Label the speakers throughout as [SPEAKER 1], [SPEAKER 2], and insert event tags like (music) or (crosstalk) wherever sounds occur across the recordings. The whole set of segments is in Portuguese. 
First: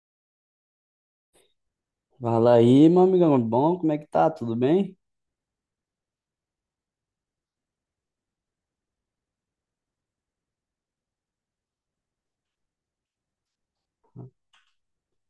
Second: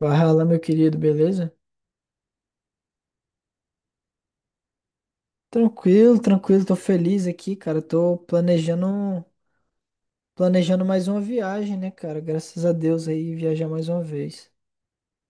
[SPEAKER 1] Fala, meu querido, beleza?
[SPEAKER 2] Fala aí, meu amigão, bom? Como é que tá? Tudo bem?
[SPEAKER 1] Tranquilo, tranquilo, tô feliz aqui, cara. Planejando mais uma viagem, né, cara? Graças a Deus aí, viajar mais uma vez.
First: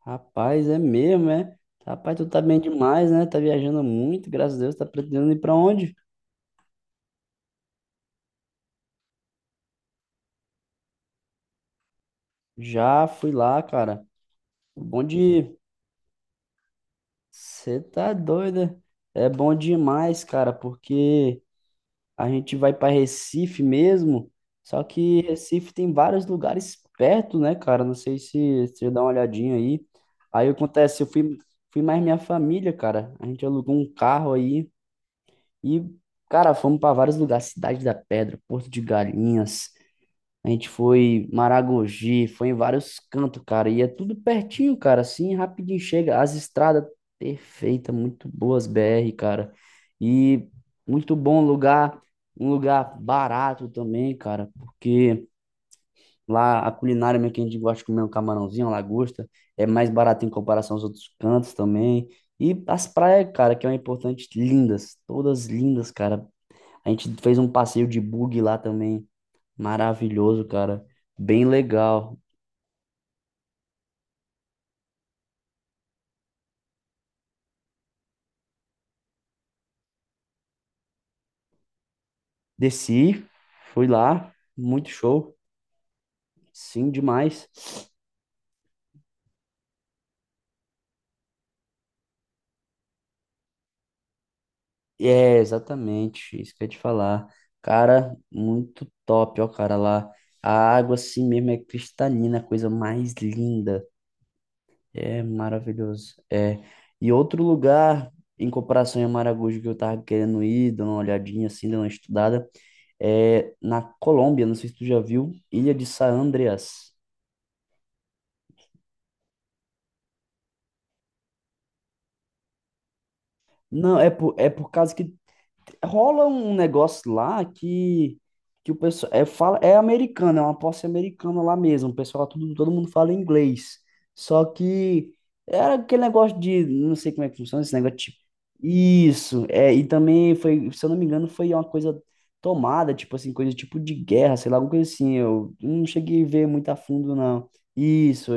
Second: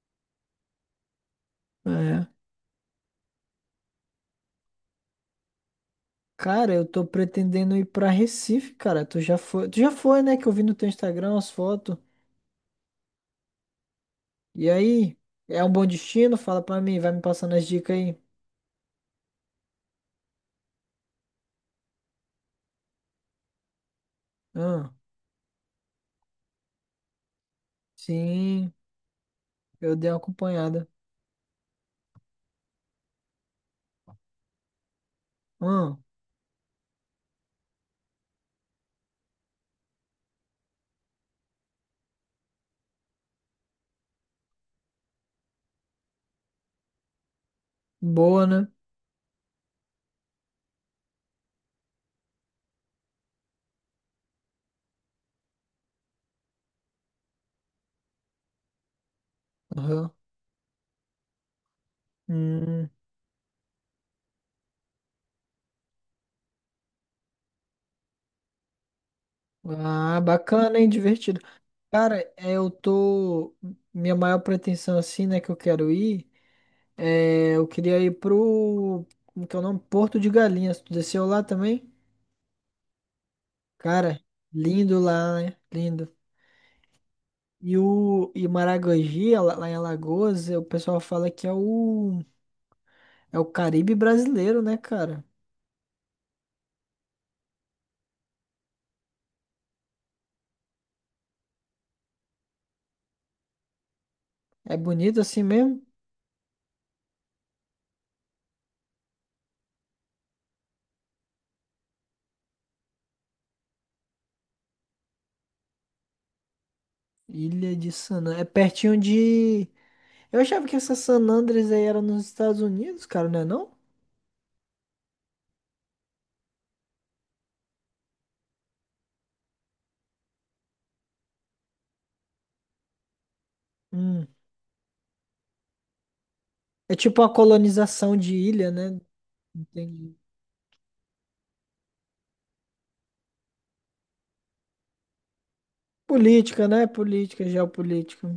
[SPEAKER 2] Rapaz, é mesmo, é? Rapaz,
[SPEAKER 1] É.
[SPEAKER 2] tu tá bem demais, né? Tá viajando muito, graças a Deus. Tá pretendendo ir pra onde?
[SPEAKER 1] Cara, eu tô pretendendo ir pra Recife, cara. Tu já foi, né? Que eu vi no teu Instagram as fotos.
[SPEAKER 2] Já fui lá, cara.
[SPEAKER 1] E
[SPEAKER 2] Bom
[SPEAKER 1] aí,
[SPEAKER 2] de...
[SPEAKER 1] é um bom destino? Fala pra mim, vai me passando as
[SPEAKER 2] Você
[SPEAKER 1] dicas
[SPEAKER 2] tá
[SPEAKER 1] aí.
[SPEAKER 2] doida? É. Bom demais, cara, porque a gente vai pra Recife mesmo, só
[SPEAKER 1] Ah,
[SPEAKER 2] que Recife tem vários lugares perto, né, cara? Não sei se
[SPEAKER 1] sim,
[SPEAKER 2] se você dá uma olhadinha aí.
[SPEAKER 1] eu dei uma
[SPEAKER 2] Aí
[SPEAKER 1] acompanhada.
[SPEAKER 2] acontece, eu fui mais minha família, cara. A gente alugou um carro aí. E,
[SPEAKER 1] Ah,
[SPEAKER 2] cara, fomos para vários lugares: Cidade da Pedra, Porto de Galinhas. A gente foi Maragogi, foi em vários cantos, cara, e é tudo pertinho, cara, assim, rapidinho chega. As estradas perfeitas, muito
[SPEAKER 1] boa,
[SPEAKER 2] boas,
[SPEAKER 1] né?
[SPEAKER 2] BR, cara, e muito bom lugar, um lugar barato também, cara, porque lá a culinária, mesmo que a gente gosta de comer um camarãozinho, uma lagosta, é mais
[SPEAKER 1] Aham.
[SPEAKER 2] barato em comparação aos outros cantos também. E as
[SPEAKER 1] Hum.
[SPEAKER 2] praias, cara, que é o importante, lindas, todas lindas, cara. A gente fez um passeio de bug lá também,
[SPEAKER 1] Ah,
[SPEAKER 2] maravilhoso,
[SPEAKER 1] bacana,
[SPEAKER 2] cara,
[SPEAKER 1] hein? Divertido.
[SPEAKER 2] bem
[SPEAKER 1] Cara,
[SPEAKER 2] legal.
[SPEAKER 1] é, eu tô. Minha maior pretensão, assim, né, que eu quero ir, é, eu queria ir pro. Como que é o nome? Porto de Galinhas. Tu desceu lá também?
[SPEAKER 2] Desci, fui
[SPEAKER 1] Cara,
[SPEAKER 2] lá, muito
[SPEAKER 1] lindo
[SPEAKER 2] show,
[SPEAKER 1] lá, né? Lindo.
[SPEAKER 2] sim, demais.
[SPEAKER 1] E o e Maragogi, lá em Alagoas, é, o pessoal fala que é o. É o Caribe brasileiro, né, cara?
[SPEAKER 2] É, exatamente, isso que eu ia te falar. Cara, muito top, ó, cara, lá. A água assim mesmo é cristalina, a coisa mais linda.
[SPEAKER 1] É bonito
[SPEAKER 2] É
[SPEAKER 1] assim mesmo?
[SPEAKER 2] maravilhoso. É. E outro lugar, em comparação a Maragogi, que eu tava querendo ir, dando uma olhadinha assim, dando uma estudada, é na Colômbia, não sei se tu já viu, Ilha de San Andreas.
[SPEAKER 1] Ilha de San Andrés. É pertinho de. Eu achava que essa San Andrés aí era nos Estados Unidos, cara, não é não?
[SPEAKER 2] Não, é por causa que rola um negócio lá que o pessoal é, fala, é americano, é uma posse americana lá mesmo. O pessoal, tudo, todo mundo fala inglês.
[SPEAKER 1] Hum.
[SPEAKER 2] Só que era aquele negócio de,
[SPEAKER 1] É
[SPEAKER 2] não sei
[SPEAKER 1] tipo
[SPEAKER 2] como é
[SPEAKER 1] uma
[SPEAKER 2] que funciona esse negócio,
[SPEAKER 1] colonização
[SPEAKER 2] tipo,
[SPEAKER 1] de ilha, né?
[SPEAKER 2] isso, é, e
[SPEAKER 1] Entendi.
[SPEAKER 2] também foi, se eu não me engano, foi uma coisa tomada, tipo assim, coisa tipo de guerra, sei lá, alguma coisa assim. Eu não cheguei a ver
[SPEAKER 1] Política,
[SPEAKER 2] muito a
[SPEAKER 1] né?
[SPEAKER 2] fundo,
[SPEAKER 1] Política,
[SPEAKER 2] não.
[SPEAKER 1] geopolítica.
[SPEAKER 2] Isso,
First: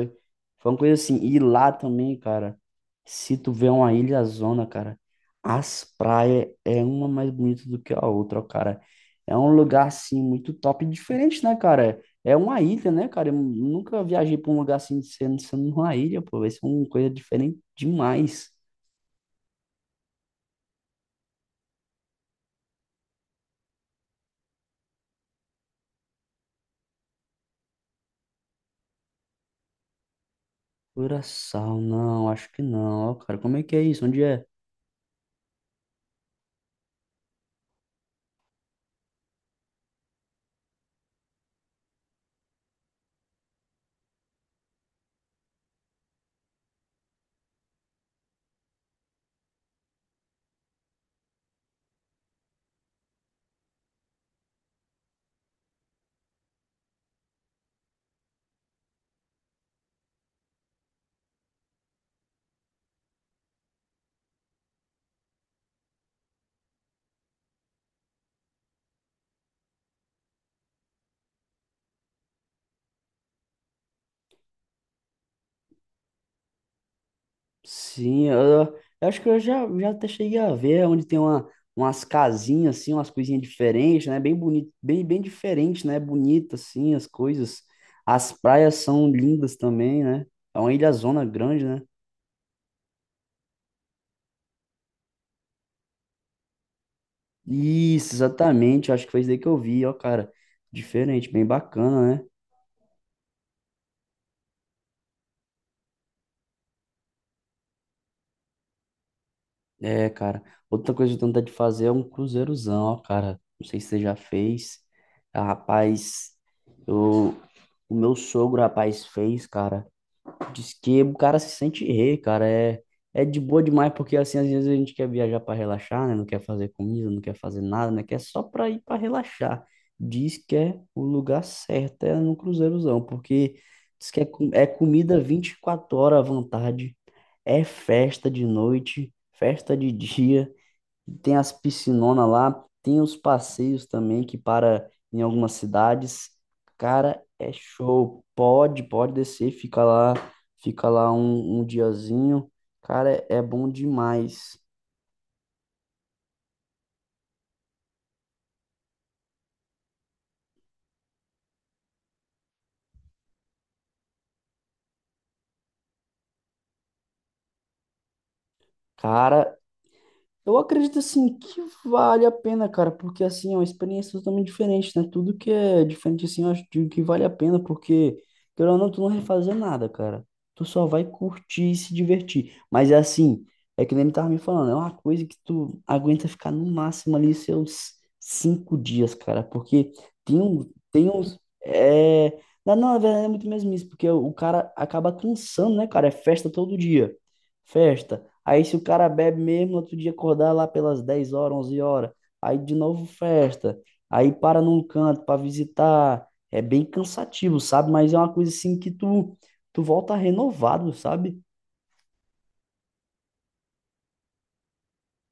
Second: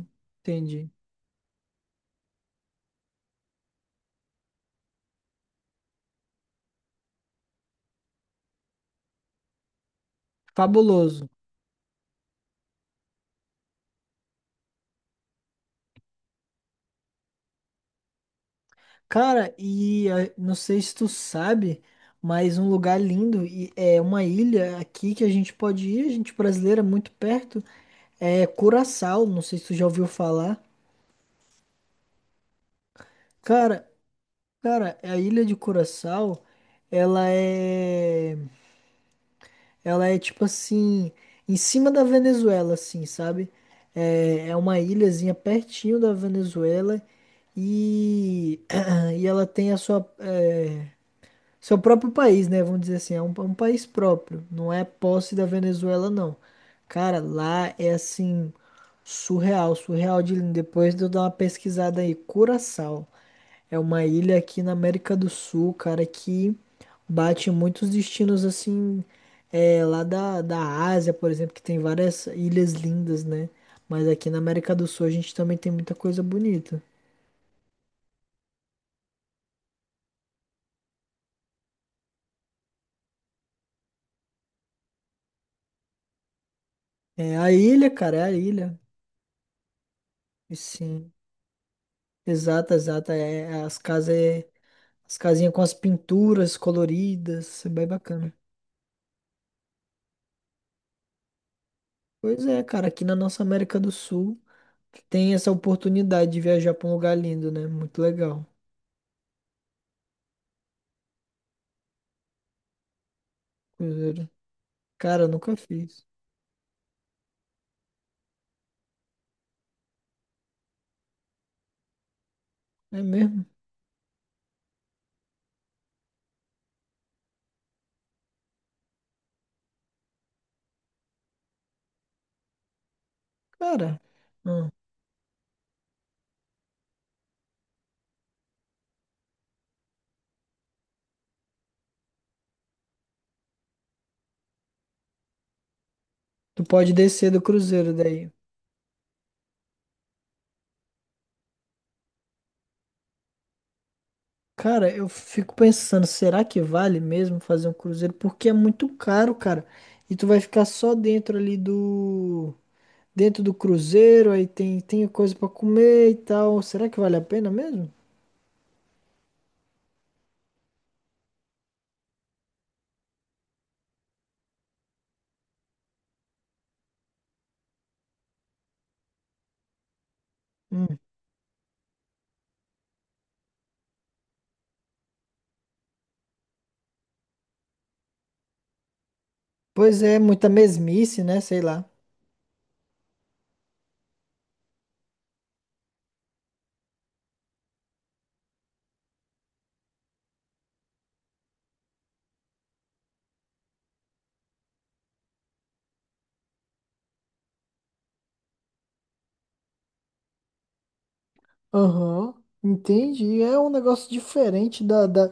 [SPEAKER 2] foi uma
[SPEAKER 1] Entendi.
[SPEAKER 2] coisa assim, e lá também, cara, se tu vê, uma ilha zona, cara, as praias é uma mais bonita do que a outra, ó, cara. É um lugar assim muito top e
[SPEAKER 1] Fabuloso.
[SPEAKER 2] diferente, né, cara? É uma ilha, né, cara? Eu nunca viajei pra um lugar assim de sendo uma ilha, pô. Vai ser uma coisa diferente demais.
[SPEAKER 1] Cara, e não sei se tu sabe, mas um lugar lindo e é uma ilha aqui que a gente pode ir, a gente brasileira, muito perto, é Curaçao. Não sei se tu já ouviu falar.
[SPEAKER 2] Curaçao, não, acho que não, ó, cara. Como é que é
[SPEAKER 1] Cara,
[SPEAKER 2] isso? Onde é?
[SPEAKER 1] cara, a ilha de Curaçao, ela é. Ela é tipo assim, em cima da Venezuela, assim, sabe? É, é uma ilhazinha pertinho da Venezuela e, (clears throat) e ela tem a sua, é, seu próprio país, né? Vamos dizer assim, é um país próprio, não é posse da Venezuela, não. Cara, lá é assim, surreal de lindo. Depois de eu dar uma pesquisada aí, Curaçao. É uma ilha aqui na América do Sul, cara, que bate em muitos destinos assim, é, lá da Ásia, por exemplo, que tem várias ilhas lindas, né? Mas aqui na América do Sul a gente também tem muita coisa bonita.
[SPEAKER 2] Sim, eu acho que eu já até cheguei a ver onde tem uma, umas casinhas, assim, umas coisinhas diferentes, né? Bem bonito, bem diferente, né? Bonita, assim, as
[SPEAKER 1] É a
[SPEAKER 2] coisas.
[SPEAKER 1] ilha, cara, é a
[SPEAKER 2] As praias
[SPEAKER 1] ilha.
[SPEAKER 2] são lindas também, né?
[SPEAKER 1] E
[SPEAKER 2] É uma ilha
[SPEAKER 1] sim,
[SPEAKER 2] zona grande, né?
[SPEAKER 1] exata. É, as casas, as casinhas com as pinturas coloridas, é bem
[SPEAKER 2] Isso,
[SPEAKER 1] bacana.
[SPEAKER 2] exatamente. Eu acho que foi isso daí que eu vi, ó, cara. Diferente, bem bacana, né?
[SPEAKER 1] Pois é, cara, aqui na nossa América do Sul tem essa oportunidade de viajar pra um lugar lindo, né? Muito legal.
[SPEAKER 2] É, cara. Outra coisa que eu tenho vontade de fazer é um cruzeirozão, ó, cara. Não sei se você já fez.
[SPEAKER 1] Cara, eu
[SPEAKER 2] Ah,
[SPEAKER 1] nunca fiz.
[SPEAKER 2] rapaz, eu, o meu sogro, rapaz, fez, cara. Diz que o cara se sente rei, cara. É,
[SPEAKER 1] É
[SPEAKER 2] é de
[SPEAKER 1] mesmo?
[SPEAKER 2] boa demais, porque assim, às vezes a gente quer viajar para relaxar, né? Não quer fazer comida, não quer fazer nada, né? Quer só pra ir para relaxar. Diz que é o lugar certo, é no Cruzeirozão, porque
[SPEAKER 1] Cara,
[SPEAKER 2] diz que é, é
[SPEAKER 1] hum,
[SPEAKER 2] comida 24 horas à vontade, é festa de noite, festa de dia. Tem as piscinonas lá, tem os passeios também que para em algumas cidades.
[SPEAKER 1] tu pode
[SPEAKER 2] Cara,
[SPEAKER 1] descer do
[SPEAKER 2] é
[SPEAKER 1] cruzeiro
[SPEAKER 2] show.
[SPEAKER 1] daí.
[SPEAKER 2] Pode, pode descer, fica lá um, um diazinho. Cara, é, é bom demais.
[SPEAKER 1] Cara, eu fico pensando, será que vale mesmo fazer um cruzeiro? Porque é muito caro, cara. E tu vai ficar só dentro ali do... Dentro do cruzeiro, aí tem coisa pra comer e tal. Será que vale a pena mesmo?
[SPEAKER 2] Cara, eu acredito assim que vale a pena, cara, porque assim é uma experiência totalmente diferente, né? Tudo que é diferente assim, eu acho, digo que vale a pena, porque querendo ou não, tu não vai fazer nada, cara. Tu só
[SPEAKER 1] Hum.
[SPEAKER 2] vai curtir e se divertir. Mas é assim, é que nem ele tava me falando, é uma coisa que tu aguenta ficar no máximo ali seus 5 dias, cara, porque
[SPEAKER 1] Pois é,
[SPEAKER 2] tem
[SPEAKER 1] muita
[SPEAKER 2] um, tem
[SPEAKER 1] mesmice,
[SPEAKER 2] uns,
[SPEAKER 1] né? Sei lá.
[SPEAKER 2] é, não, não, na verdade é muito mesmo isso, porque o cara acaba cansando, né, cara? É festa todo dia. Festa. Aí se o cara bebe mesmo, outro dia acordar lá pelas 10 horas, 11 horas. Aí de novo festa. Aí para num canto para visitar. É bem cansativo, sabe? Mas é uma coisa assim que tu volta renovado, sabe?
[SPEAKER 1] Aham, entendi. É um negócio diferente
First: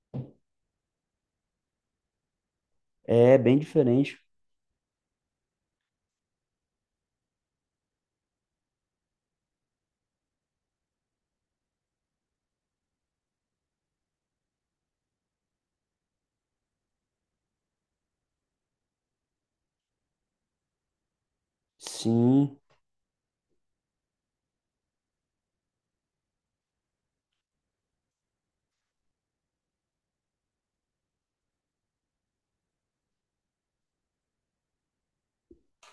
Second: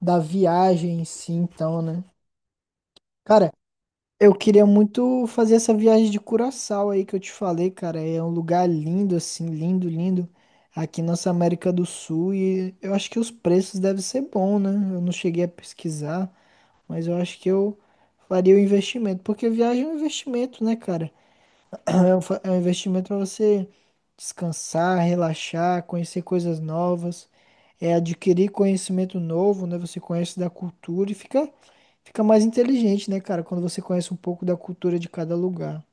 [SPEAKER 1] da viagem em si, então, né?
[SPEAKER 2] É
[SPEAKER 1] Cara,
[SPEAKER 2] bem diferente.
[SPEAKER 1] eu queria muito fazer essa viagem de Curaçao aí que eu te falei, cara. É um lugar lindo, assim, lindo. Aqui nossa América do Sul. E eu acho que os preços devem ser bons, né? Eu não cheguei a pesquisar, mas eu acho que eu faria o investimento. Porque viagem é um investimento, né, cara? É é um
[SPEAKER 2] Sim.
[SPEAKER 1] investimento para você descansar, relaxar, conhecer coisas novas, é adquirir conhecimento novo, né? Você conhece da cultura e fica mais inteligente, né, cara? Quando você conhece um pouco da cultura de cada lugar.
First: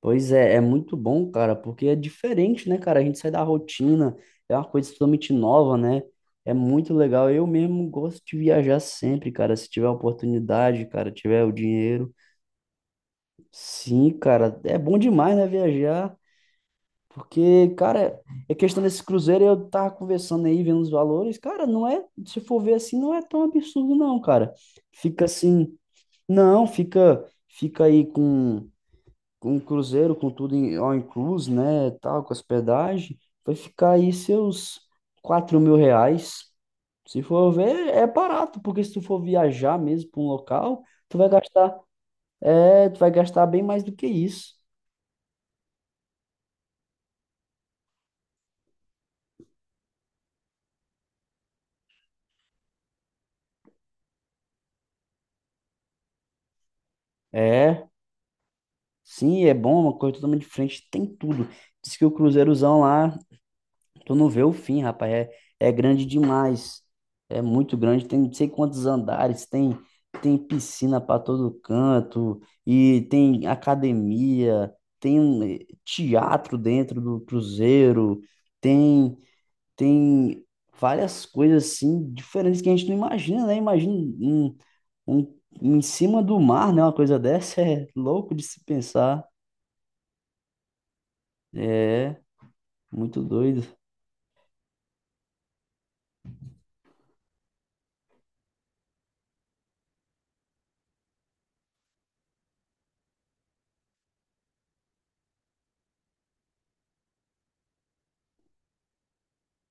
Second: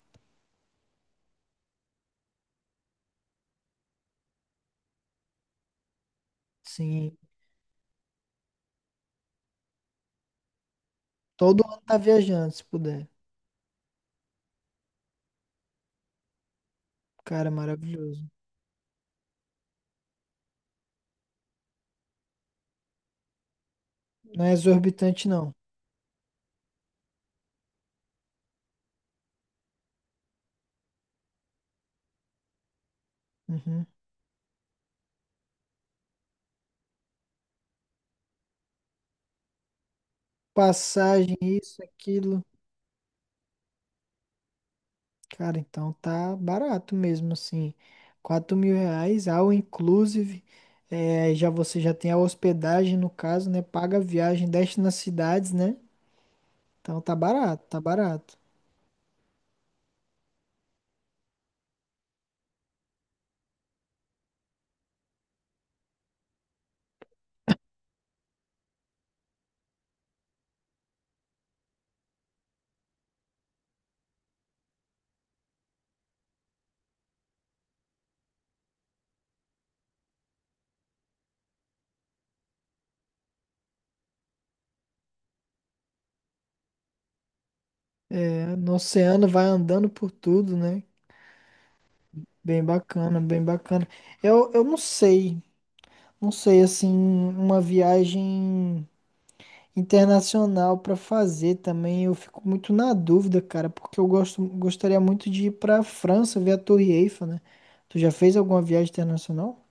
[SPEAKER 2] Pois é, é muito bom, cara, porque é diferente, né, cara? A gente sai da rotina, é uma coisa totalmente nova, né? É muito
[SPEAKER 1] Sim,
[SPEAKER 2] legal. Eu mesmo gosto de viajar sempre, cara, se tiver a oportunidade, cara, tiver o
[SPEAKER 1] todo ano tá
[SPEAKER 2] dinheiro.
[SPEAKER 1] viajando, se puder.
[SPEAKER 2] Sim, cara, é bom demais, né, viajar,
[SPEAKER 1] Cara,
[SPEAKER 2] porque, cara,
[SPEAKER 1] maravilhoso.
[SPEAKER 2] é questão desse cruzeiro, eu tava conversando aí, vendo os valores, cara. Não é, se for ver assim, não é tão absurdo não,
[SPEAKER 1] Não é
[SPEAKER 2] cara, fica
[SPEAKER 1] exorbitante, não.
[SPEAKER 2] assim, não, fica aí com, o cruzeiro, com tudo em, all inclusive, né, tal, com hospedagem, vai
[SPEAKER 1] Uhum.
[SPEAKER 2] ficar aí seus R$ 4.000. Se for ver, é barato, porque se tu for viajar mesmo para um local, tu vai
[SPEAKER 1] Passagem,
[SPEAKER 2] gastar,
[SPEAKER 1] isso, aquilo.
[SPEAKER 2] é, tu vai gastar bem mais do que isso.
[SPEAKER 1] Cara, então tá barato mesmo, assim. R$ 4.000, all inclusive. É, já você já tem a hospedagem, no caso, né? Paga a viagem, desce nas cidades, né? Então tá barato, tá
[SPEAKER 2] É,
[SPEAKER 1] barato.
[SPEAKER 2] sim, é bom, uma coisa totalmente diferente, tem tudo. Diz que o Cruzeirozão lá, tu não vê o fim, rapaz, é, é grande demais. É muito grande, tem não sei quantos andares, tem piscina para todo canto e tem academia, tem um, teatro dentro do Cruzeiro, tem tem várias coisas assim diferentes que a gente não imagina, né? Imagina um, um, um, em cima do mar, né? Uma coisa dessa (laughs) é louco de
[SPEAKER 1] É,
[SPEAKER 2] se
[SPEAKER 1] no
[SPEAKER 2] pensar.
[SPEAKER 1] oceano vai andando por tudo, né?
[SPEAKER 2] É,
[SPEAKER 1] Bem bacana,
[SPEAKER 2] muito
[SPEAKER 1] bem
[SPEAKER 2] doido. (laughs)
[SPEAKER 1] bacana. Eu não sei, não sei, assim, uma viagem internacional pra fazer também. Eu fico muito na dúvida, cara, porque gostaria muito de ir pra França ver a Torre Eiffel, né? Tu já fez alguma viagem internacional?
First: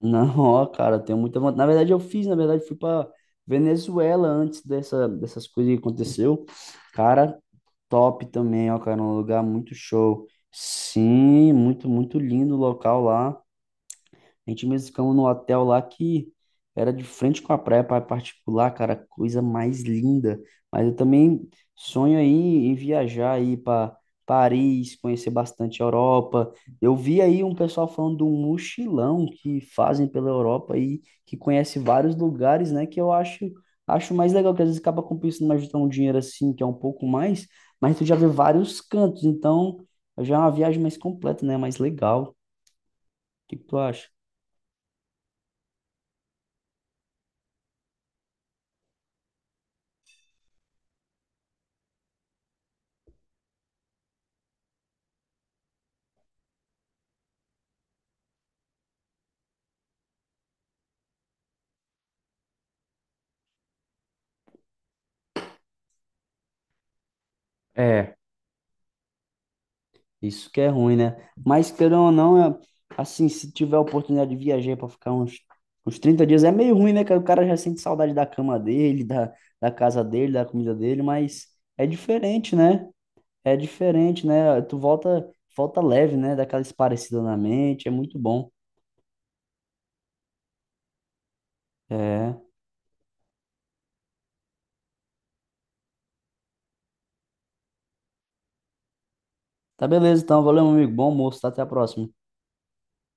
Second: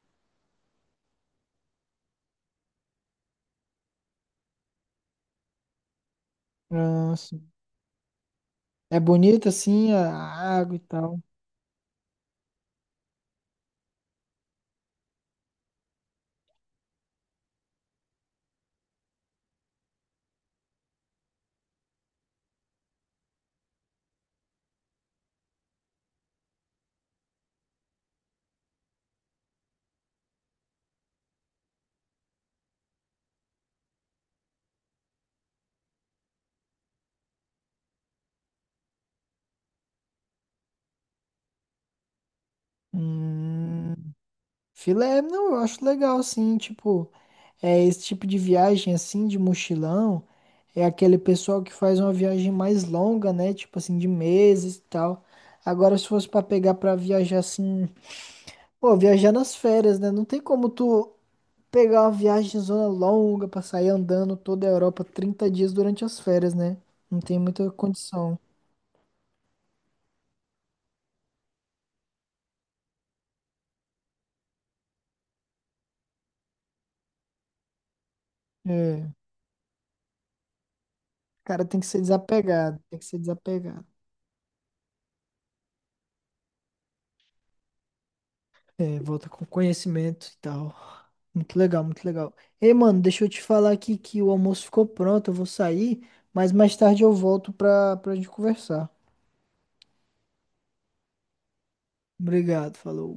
[SPEAKER 2] Não, ó, cara, eu tenho muita vontade. Na verdade, eu fiz, na verdade, fui pra Venezuela antes dessas coisas que aconteceu.
[SPEAKER 1] Ah,
[SPEAKER 2] Cara,
[SPEAKER 1] sim.
[SPEAKER 2] top também, ó,
[SPEAKER 1] É
[SPEAKER 2] cara, um lugar
[SPEAKER 1] bonito
[SPEAKER 2] muito
[SPEAKER 1] assim
[SPEAKER 2] show.
[SPEAKER 1] a água e tal.
[SPEAKER 2] Sim, muito, muito lindo o local lá. A gente mesmo ficamos num hotel lá que era de frente com a praia, praia particular, cara, coisa mais linda. Mas eu também sonho aí em viajar aí para Paris, conhecer bastante a Europa. Eu vi aí um pessoal falando de um mochilão que fazem pela Europa aí, que conhece vários lugares, né, que eu acho mais legal, que às vezes acaba compensando mais juntar um dinheiro assim, que é um pouco mais, mas tu já vê vários cantos, então já é uma viagem mais completa, né, mais legal. O que que tu
[SPEAKER 1] Hum,
[SPEAKER 2] acha?
[SPEAKER 1] filé, não, eu acho legal assim, tipo, é esse tipo de viagem assim de mochilão, é aquele pessoal que faz uma viagem mais longa, né? Tipo assim de meses e tal. Agora se fosse pra pegar pra viajar assim, pô, viajar nas férias, né? Não tem como tu pegar uma viagem zona longa pra sair andando toda a Europa 30 dias durante as férias, né? Não tem muita condição.
[SPEAKER 2] Isso que é ruim, né? Mas querendo ou não, assim, se tiver a oportunidade de viajar para ficar uns, 30 dias, é meio ruim, né? Que o cara já sente saudade da cama
[SPEAKER 1] É.
[SPEAKER 2] dele,
[SPEAKER 1] O
[SPEAKER 2] da, casa dele, da comida dele, mas
[SPEAKER 1] cara tem que
[SPEAKER 2] é
[SPEAKER 1] ser
[SPEAKER 2] diferente,
[SPEAKER 1] desapegado,
[SPEAKER 2] né?
[SPEAKER 1] tem que ser
[SPEAKER 2] É
[SPEAKER 1] desapegado.
[SPEAKER 2] diferente, né? Tu volta leve, né? Daquela esparecida na mente, é muito bom.
[SPEAKER 1] É, volta com conhecimento e tal. Muito legal, muito legal.
[SPEAKER 2] É.
[SPEAKER 1] Ei, mano, deixa eu te falar aqui que o almoço ficou pronto, eu vou sair, mas mais tarde eu volto pra gente conversar.
[SPEAKER 2] Tá beleza, então. Valeu, meu amigo. Bom almoço, tá? Até a próxima.
[SPEAKER 1] Obrigado, falou.